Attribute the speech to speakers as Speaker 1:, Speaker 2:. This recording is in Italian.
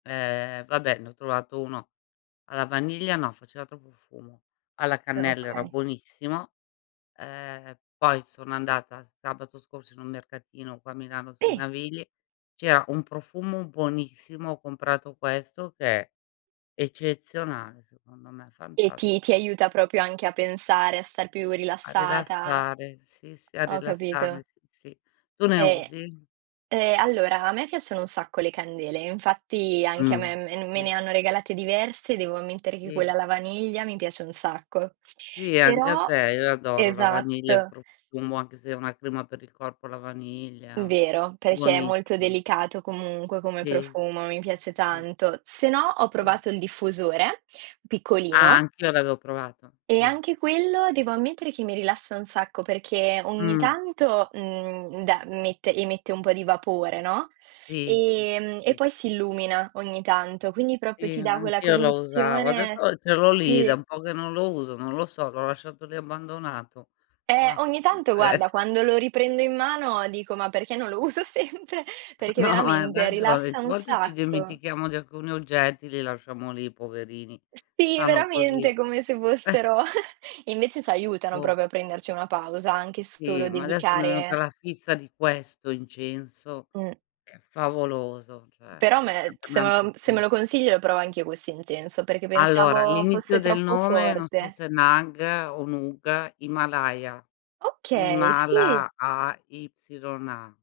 Speaker 1: Ehm, vabbè, ne ho trovato 1 alla vaniglia. No, faceva troppo fumo. Alla
Speaker 2: Eh,
Speaker 1: cannella era
Speaker 2: okay.
Speaker 1: buonissimo, ehm, poi sono andata sabato scorso in un mercatino, qua a Milano sui
Speaker 2: Si.
Speaker 1: Navigli, c'era un profumo buonissimo, ho comprato questo che è eccezionale secondo me,
Speaker 2: E ti ti
Speaker 1: fantastico.
Speaker 2: aiuta, proprio anche a pensare, a star più
Speaker 1: A
Speaker 2: rilassata?
Speaker 1: rilassare, sì, sì a
Speaker 2: Ho
Speaker 1: rilassarmi,
Speaker 2: capito.
Speaker 1: s sì. Tu ne
Speaker 2: E
Speaker 1: usi?
Speaker 2: e allora, a me piacciono un sacco le candele, infatti anche a
Speaker 1: Mh,
Speaker 2: me mem me
Speaker 1: sì.
Speaker 2: ne hanno regalate diverse, devo ammettere che quella
Speaker 1: Sì.
Speaker 2: alla vaniglia mi piace un sacco.
Speaker 1: Sì? Anche a
Speaker 2: Però
Speaker 1: te? Io adoro la vaniglia, il
Speaker 2: esatto.
Speaker 1: profumo, anche se è una crema per il corpo alla vaniglia,
Speaker 2: Vero, perché è molto
Speaker 1: buonissim
Speaker 2: delicato comunque come
Speaker 1: Sì,
Speaker 2: profumo,
Speaker 1: sì,
Speaker 2: mi
Speaker 1: sì,
Speaker 2: piace
Speaker 1: sì, sì.
Speaker 2: tanto. Se no, ho
Speaker 1: Sì.
Speaker 2: provato il diffusore,
Speaker 1: Ah,
Speaker 2: piccolino
Speaker 1: anch'io l'avevo provato,
Speaker 2: e
Speaker 1: sì.
Speaker 2: anche quello, devo ammettere che mi rilassa un sacco, perché ogni
Speaker 1: Mh.
Speaker 2: tanto, mhmm, de met emette un po' di vapore, no,
Speaker 1: Sì, si, si,
Speaker 2: ehm, e
Speaker 1: si.
Speaker 2: poi si illumina ogni tanto, quindi, proprio
Speaker 1: Sì,
Speaker 2: ti dà quella
Speaker 1: anch'io lo usavo. Adesso
Speaker 2: condizione
Speaker 1: ce l'ho lì, è da
Speaker 2: sì.
Speaker 1: un po' che non lo uso, non lo so, l'ho lasciato lì abbandonato.
Speaker 2: Eh,
Speaker 1: Mah,
Speaker 2: ogni
Speaker 1: può
Speaker 2: tanto guarda,
Speaker 1: esse
Speaker 2: quando lo riprendo in mano dico: "Ma perché non lo uso sempre?" Perché
Speaker 1: No, hai
Speaker 2: veramente
Speaker 1: ragione. A
Speaker 2: rilassa un
Speaker 1: volte ci
Speaker 2: sacco.
Speaker 1: dimentichiamo di alcuni oggetti, li lasciamo lì poverini.
Speaker 2: Sì,
Speaker 1: Stanno così.
Speaker 2: veramente, come se fossero invece ci aiutano,
Speaker 1: O
Speaker 2: proprio a prenderci una pausa, anche
Speaker 1: Sì,
Speaker 2: solo
Speaker 1: ma adesso mi è venuta
Speaker 2: dedicare
Speaker 1: la fissa di questo incenso,
Speaker 2: Mh.
Speaker 1: che è favoloso,
Speaker 2: Però
Speaker 1: cioè
Speaker 2: me se
Speaker 1: [unintelligible] un
Speaker 2: meo se me
Speaker 1: profumo
Speaker 2: lo consigli, lo provo anch'io questo incenso, perché
Speaker 1: Allora,
Speaker 2: pensavo fosse
Speaker 1: l'inizio del
Speaker 2: troppo
Speaker 1: nome, non so
Speaker 2: forte.
Speaker 1: se è nag o nug, Himalaya.
Speaker 2: Okay, sì.
Speaker 1: Himala AYA